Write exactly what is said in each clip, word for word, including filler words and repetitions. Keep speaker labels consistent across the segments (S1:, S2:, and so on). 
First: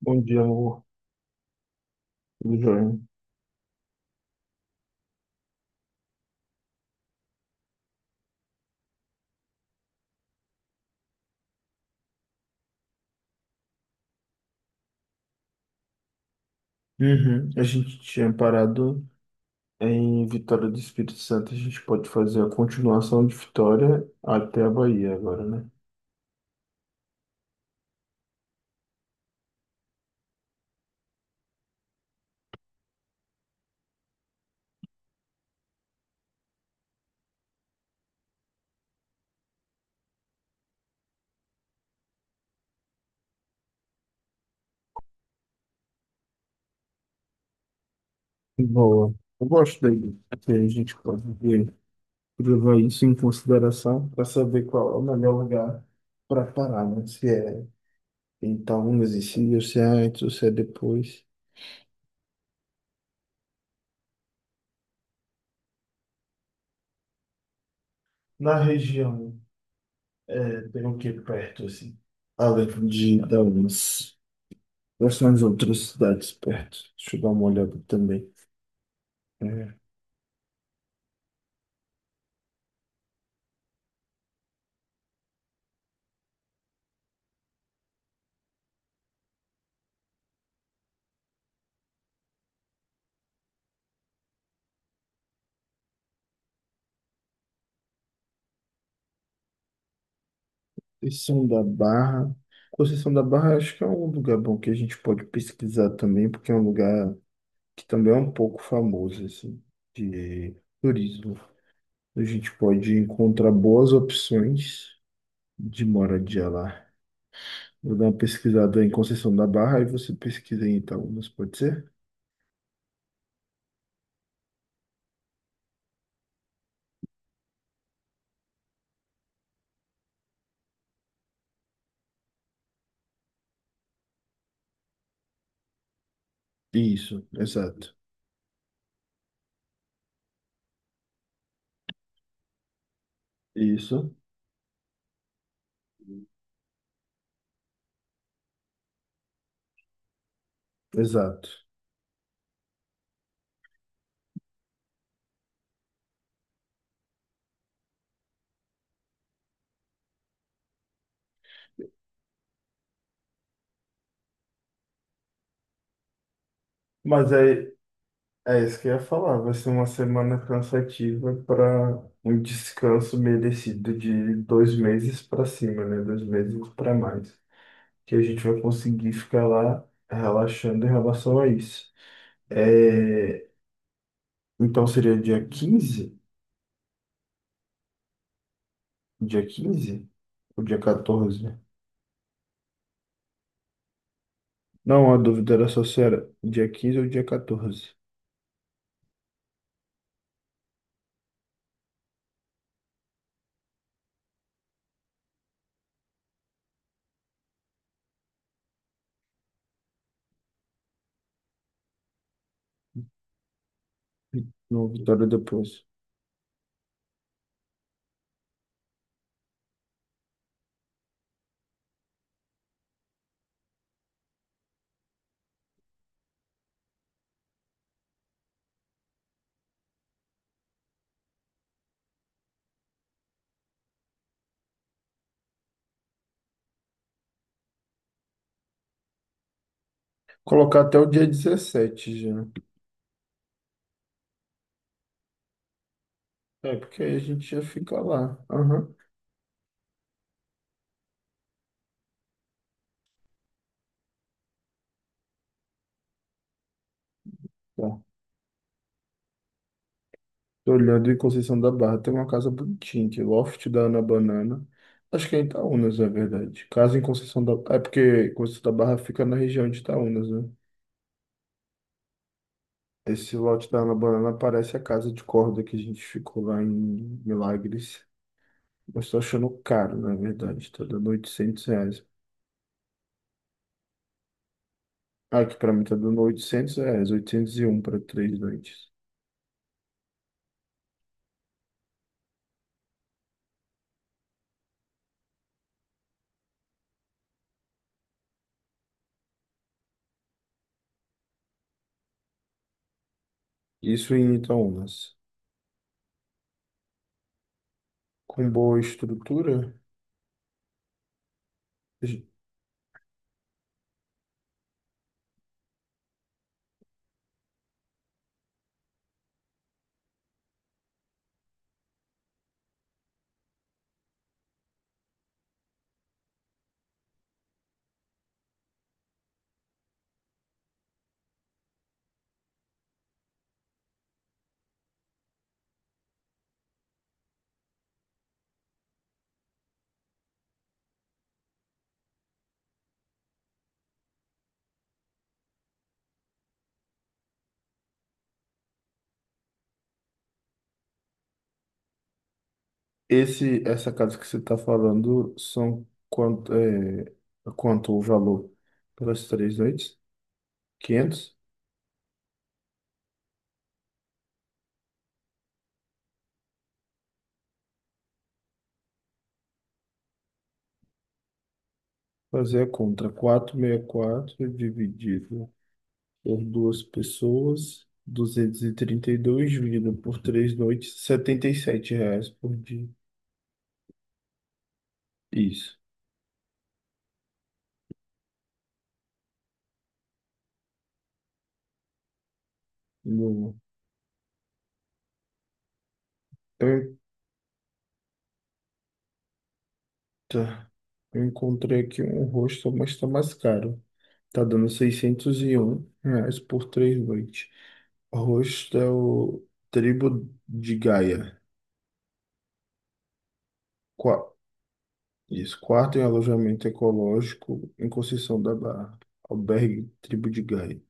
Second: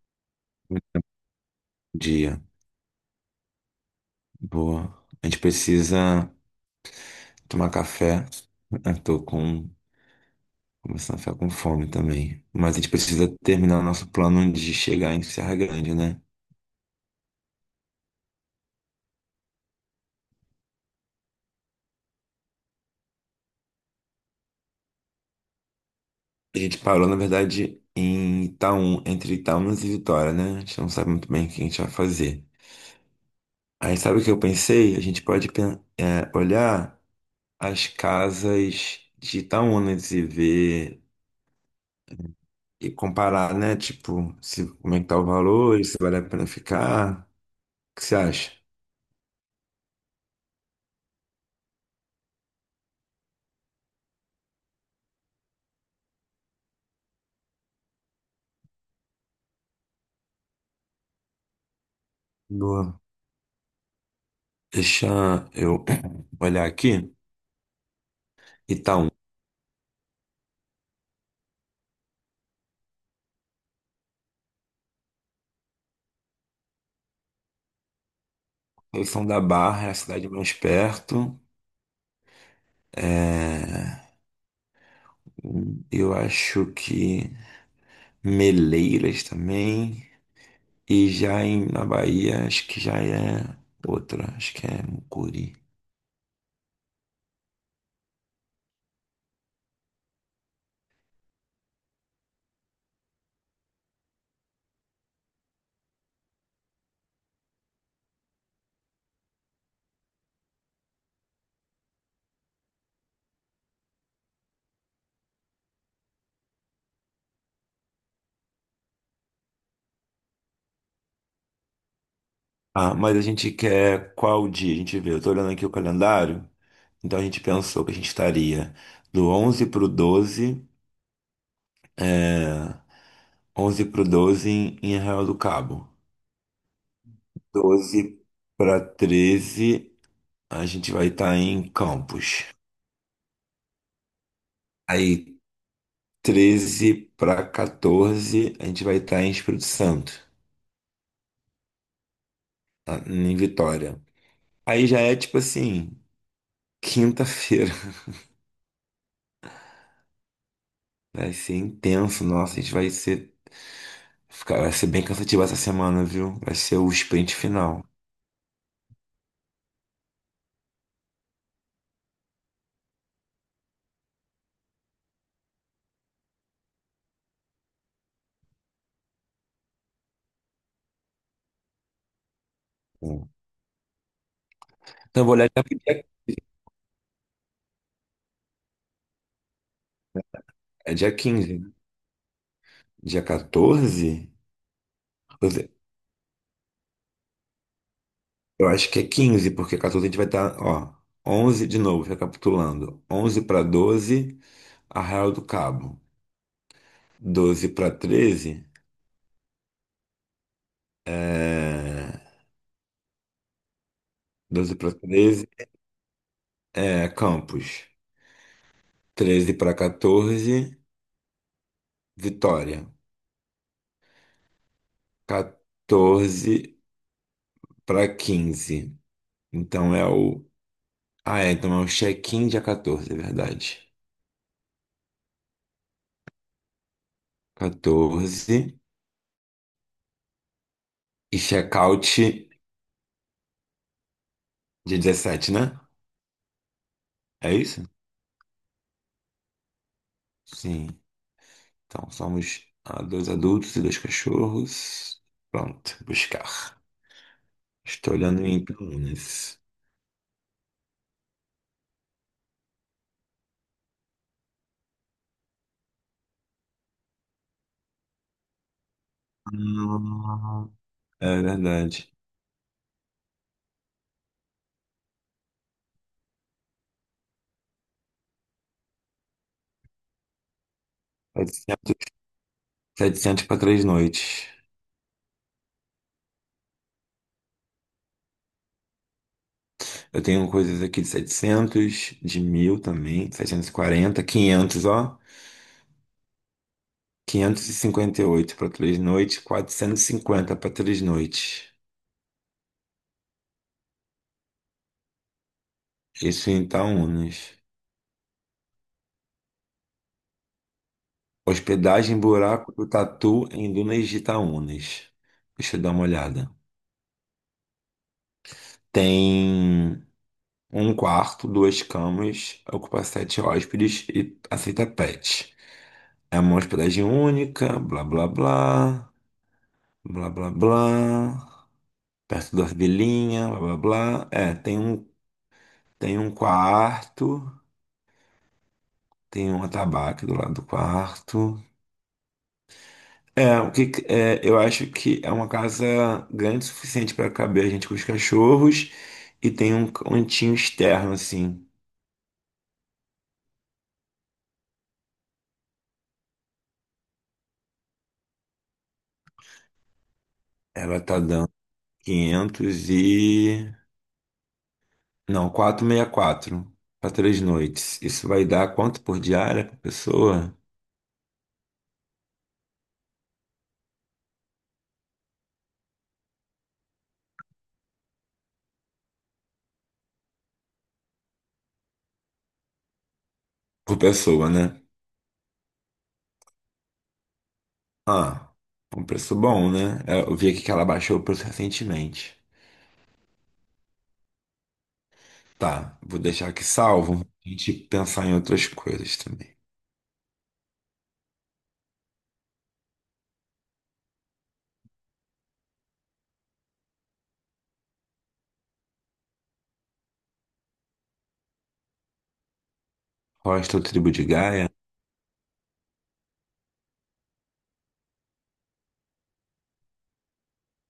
S1: Bom dia, amor.
S2: Dia.
S1: Tudo jóia?
S2: Boa. A gente precisa tomar café. Eu tô com... começando a ficar com fome também. Mas a gente precisa terminar o nosso plano de chegar em Serra Grande, né?
S1: Uhum. A gente tinha parado em Vitória do Espírito Santo. A gente pode fazer a continuação de Vitória até a Bahia agora, né?
S2: A gente parou, na verdade, em Itaúna, entre Itaúnas e Vitória, né? A gente não sabe muito bem o que a gente vai fazer. Aí sabe o que eu pensei? A gente pode pen- é, olhar as casas de Itaúnas e ver e comparar, né? Tipo, se, como é que tá o valor, e se vale a pena ficar. Que você acha?
S1: Boa. Eu gosto daí. Que A gente pode ver- Levar isso em consideração para saber qual é o melhor lugar para parar, né? Se é em Itaúnas e se ou se é antes ou se é depois.
S2: Boa. Deixa eu olhar aqui.
S1: Na
S2: Itaú.
S1: região, é, tem o que perto, assim? Além de Itaúnas. Quais são as outras cidades perto? Deixa eu dar uma olhada também.
S2: São da
S1: É,
S2: Barra, é a cidade mais perto. É, eu acho que Meleiras também. E já em, na Bahia, acho que já é outra. Acho que é Mucuri.
S1: Conceição da Barra. Conceição da Barra acho que é um lugar bom que a gente pode pesquisar também, porque é um lugar que também é um pouco famoso, assim, de turismo. A gente pode encontrar boas opções de moradia lá. Vou dar uma pesquisada em Conceição da Barra e você pesquisa em Itaúnas, pode ser?
S2: Ah, mas a gente quer qual dia? A gente vê. Eu tô olhando aqui o calendário. Então a gente pensou que a gente estaria do onze pro doze. É... onze pro doze em em Arraial do Cabo.
S1: Isso, exato.
S2: Doze para treze a gente vai estar em Campos.
S1: Isso,
S2: Aí, treze para quatorze, a gente vai estar em Espírito Santo,
S1: exato.
S2: tá? Em Vitória. Aí já é tipo assim, quinta-feira. Vai ser intenso, nossa, a gente vai ser... Fica- Vai ser bem cansativo essa semana, viu? Vai ser o
S1: Mas
S2: sprint
S1: é,
S2: final.
S1: É isso que eu ia falar. Vai ser uma semana cansativa para um descanso merecido de dois meses para cima, né? Dois meses para mais. Que a gente vai conseguir ficar lá relaxando em relação a isso.
S2: Hum.
S1: É, então seria
S2: Então, eu vou
S1: dia
S2: olhar dia,
S1: quinze? Dia quinze? Ou dia
S2: é dia
S1: catorze?
S2: quinze, né? Dia quatorze?
S1: Não, a
S2: Eu
S1: dúvida era só se era dia quinze ou dia catorze.
S2: eu acho que é quinze porque catorze a gente vai estar, ó, onze de novo, recapitulando. Onze para doze, Arraial do Cabo. Doze para treze, é doze
S1: Não,
S2: para
S1: Vitória
S2: treze,
S1: depois.
S2: é Campos. Treze para quatorze, Vitória. quatorze para quinze. Então é o... Ah, é, então é o check-in dia catorze, é verdade. catorze
S1: Colocar até o dia
S2: e check-out
S1: dezessete, já.
S2: dia dezessete, né?
S1: É, porque aí a gente
S2: É
S1: já
S2: isso?
S1: fica lá. Aham.
S2: Sim. Então somos, ah, dois adultos e dois cachorros. Pronto, buscar.
S1: Tá.
S2: Estou olhando em Campinas.
S1: Tô olhando em Conceição da Barra, tem uma casa bonitinha aqui, Loft da Ana Banana. Acho que é em Itaúnas, na verdade. Casa em Conceição da... É porque Conceição da Barra fica na região de Itaúnas, né?
S2: Ah, é verdade.
S1: Esse lote da Ana Banana parece a casa de corda que a gente ficou lá em Milagres. Eu estou achando caro, na verdade. Tá dando 800
S2: Setecentos
S1: reais.
S2: 700 para três noites.
S1: Ah, aqui pra mim tá dando oitocentos reais, oitocentos e um para três noites.
S2: Eu tenho coisas aqui de setecentos, de mil também, setecentos e quarenta, quinhentos, ó. Quinhentos e e cinquenta e oito para três noites, quatrocentos e cinquenta para três noites.
S1: Isso em Itaúnas.
S2: Isso em Itaúnas.
S1: Com boa estrutura.
S2: Hospedagem Buraco do Tatu em Dunas de Itaúnas. Deixa eu dar uma olhada. Tem um quarto, duas camas, ocupa sete hóspedes e aceita pet. É uma hospedagem única, blá blá blá. Blá, blá, blá. Perto das vilinhas, blá, blá, blá. É, tem um, tem um quarto, tem um atabaque do lado do quarto. É, o que, que- é, eu acho que é uma casa grande o suficiente para caber a gente com os cachorros e tem um cantinho externo, assim.
S1: Esse, essa casa que você está falando são quanto, é, quanto o valor pelas três noites?
S2: Ela tá
S1: Quinhentos.
S2: dando quinhentos e... não, quatrocentos e sessenta e quatro para três noites. Isso vai dar quanto por diária por pessoa?
S1: Fazer a conta. Quatrocentos e sessenta e quatro dividido por duas pessoas, duzentos e e trinta e dois dividido por três noites, setenta e sete reais por dia.
S2: Por pessoa, né?
S1: Isso.
S2: Ah, um preço bom, né? É, eu vi aqui que ela baixou o preço recentemente.
S1: No-
S2: Tá, vou deixar aqui salvo. A gente pensar em outras coisas também.
S1: Eita, eu encontrei aqui um rosto, mas está mais caro. Tá dando seiscentos e um reais por três noites. Host é o Tribo de Gaia.
S2: Hostel Tribo de
S1: Qua-
S2: Gaia.
S1: Isso, quarto em alojamento ecológico em Conceição da Barra. Albergue Tribo de Gaia.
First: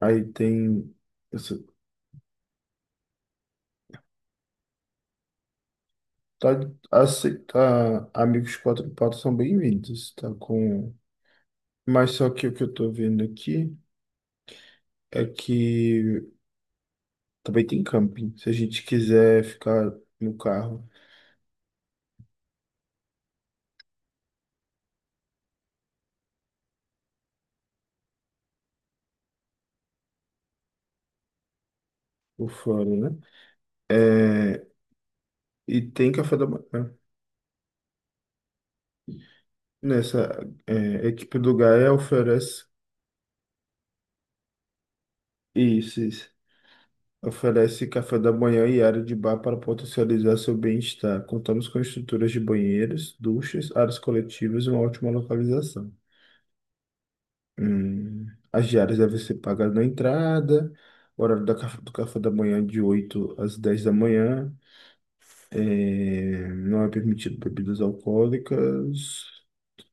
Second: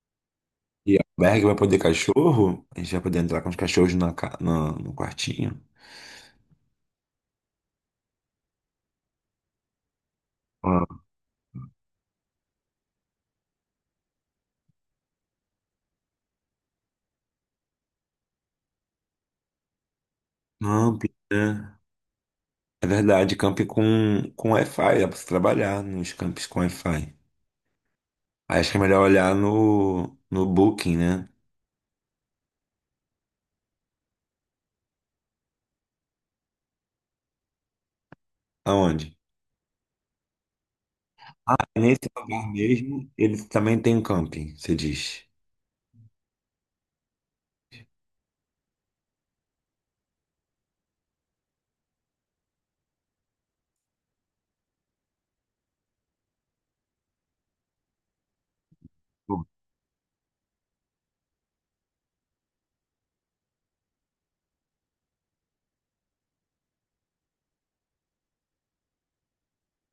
S1: Aí tem.
S2: E albergue
S1: Essa,
S2: vai poder cachorro? A gente vai poder entrar com os cachorros na, ca- na- no quartinho.
S1: tá, aceita, amigos quatro patas são bem-vindos. Tá com.
S2: Ah,
S1: Mas só que o que eu tô vendo aqui é que também tem camping. Se a gente quiser ficar no carro
S2: Camp, né? É verdade, camp com, com Wi-Fi. Dá pra você trabalhar nos campos com Wi-Fi. Aí acho que é melhor olhar no, no Booking, né?
S1: por fora, né? É, e tem café da manhã.
S2: Aonde?
S1: Nessa é, equipe do
S2: Ah,
S1: Gaia
S2: nesse lugar
S1: oferece.
S2: mesmo, eles também tem um camping, você diz.
S1: Isso, isso. Oferece café da manhã e área de bar para potencializar seu bem-estar. Contamos com estruturas de banheiros, duchas, áreas coletivas e uma ótima localização. Hum, as diárias devem ser pagas na entrada, o horário da caf- do café da manhã é de oito às dez da manhã. É, não é permitido bebidas alcoólicas.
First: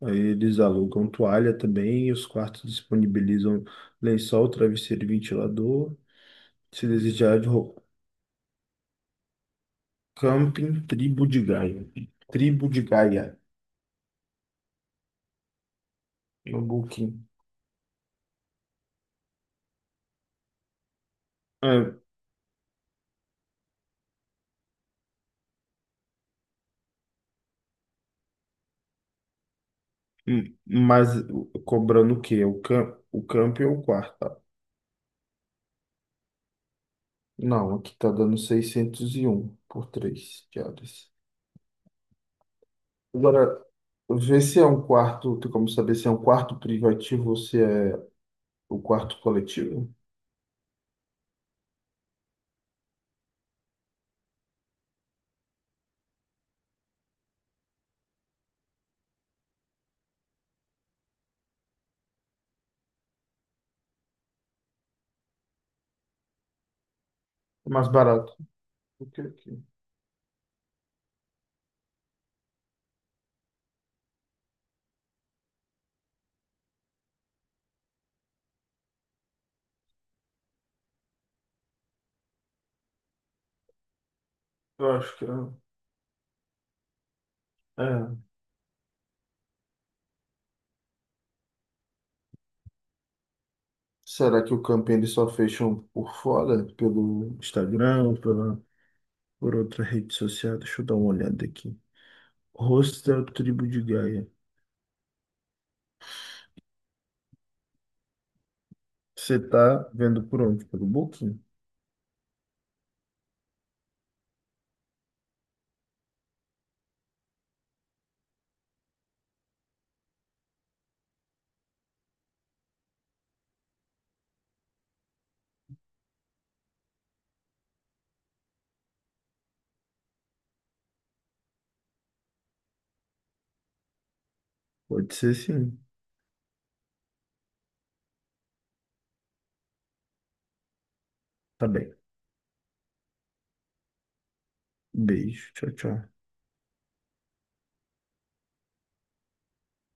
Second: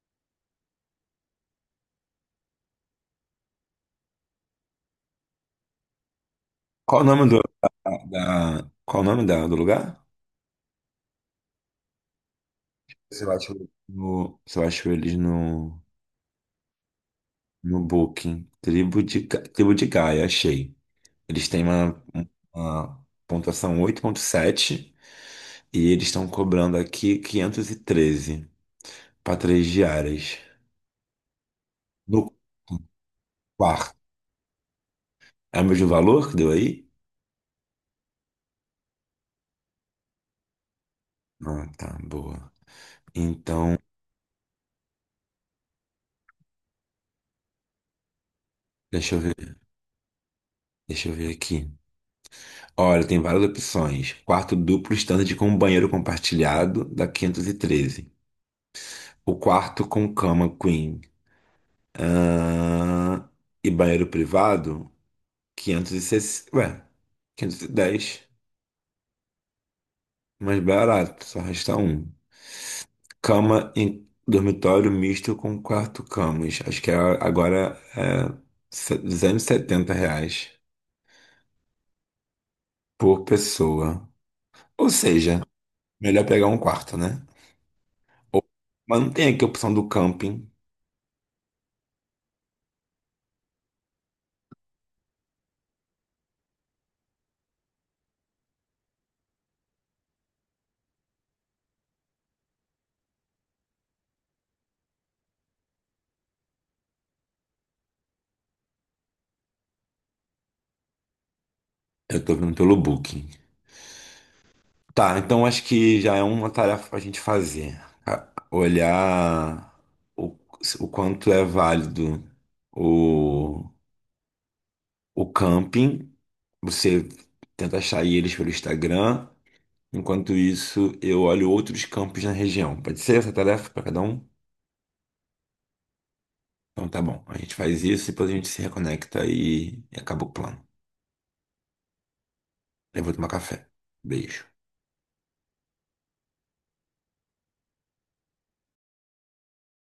S1: Aí eles alugam toalha também e os quartos disponibilizam lençol, travesseiro e ventilador. Se
S2: Qual o nome do,
S1: desejar de roupa.
S2: da, da- qual o nome da, do lugar?
S1: Camping Tribo de Gaia. Tribo de
S2: Você
S1: Gaia.
S2: acha no, você acha eles no,
S1: No Booking.
S2: no Booking. Tribo de, Ga- Tribo de Gaia, achei. Eles têm
S1: É,
S2: uma, uma pontuação oito ponto sete e eles estão cobrando aqui quinhentos e treze para três diárias.
S1: hum, mas cobrando o
S2: No
S1: quê? O cam o camping ou o
S2: quarto.
S1: quarto? Tá?
S2: É o mesmo valor que deu aí?
S1: Não, aqui tá dando seiscentos e um por três diárias.
S2: Ah, tá, boa.
S1: Agora,
S2: Então,
S1: vê se é um quarto. Tem como saber se é um quarto privativo ou se é o
S2: deixa eu
S1: quarto
S2: ver,
S1: coletivo?
S2: deixa eu ver aqui. Olha, tem várias opções. Quarto duplo standard com um banheiro compartilhado da quinhentos e treze. O quarto com cama queen. Ahn, e banheiro privado, quinhentos e sessenta. Ué,
S1: É mais
S2: quinhentos e dez.
S1: barato do que aqui.
S2: Mais barato, só resta um. Cama em dormitório misto com quarto camas. Acho que é- agora é se- duzentos e setenta reais por pessoa. Ou
S1: Eu acho que é.
S2: seja, melhor pegar um quarto, né?
S1: É.
S2: Ou... mas não tem aqui a opção do camping.
S1: Será que o camping eles só fecham por fora? Pelo Instagram, pela, por outra rede social? Deixa eu dar uma olhada aqui. Hostel Tribo de Gaia. Você tá vendo por onde? Pelo Booking?
S2: Eu tô vendo pelo Booking. Tá, então acho que já é uma tarefa pra gente fazer. A- Olhar o, o quanto é válido o, o camping. Você tenta achar eles pelo Instagram. Enquanto isso, eu olho outros campos na região. Pode ser essa tarefa pra cada um?
S1: Pode ser sim.
S2: Então tá bom. A gente faz isso e depois a gente se reconecta e, e acaba o plano.
S1: Tá bem.
S2: Eu vou tomar café. Beijo.
S1: Beijo. Tchau, tchau.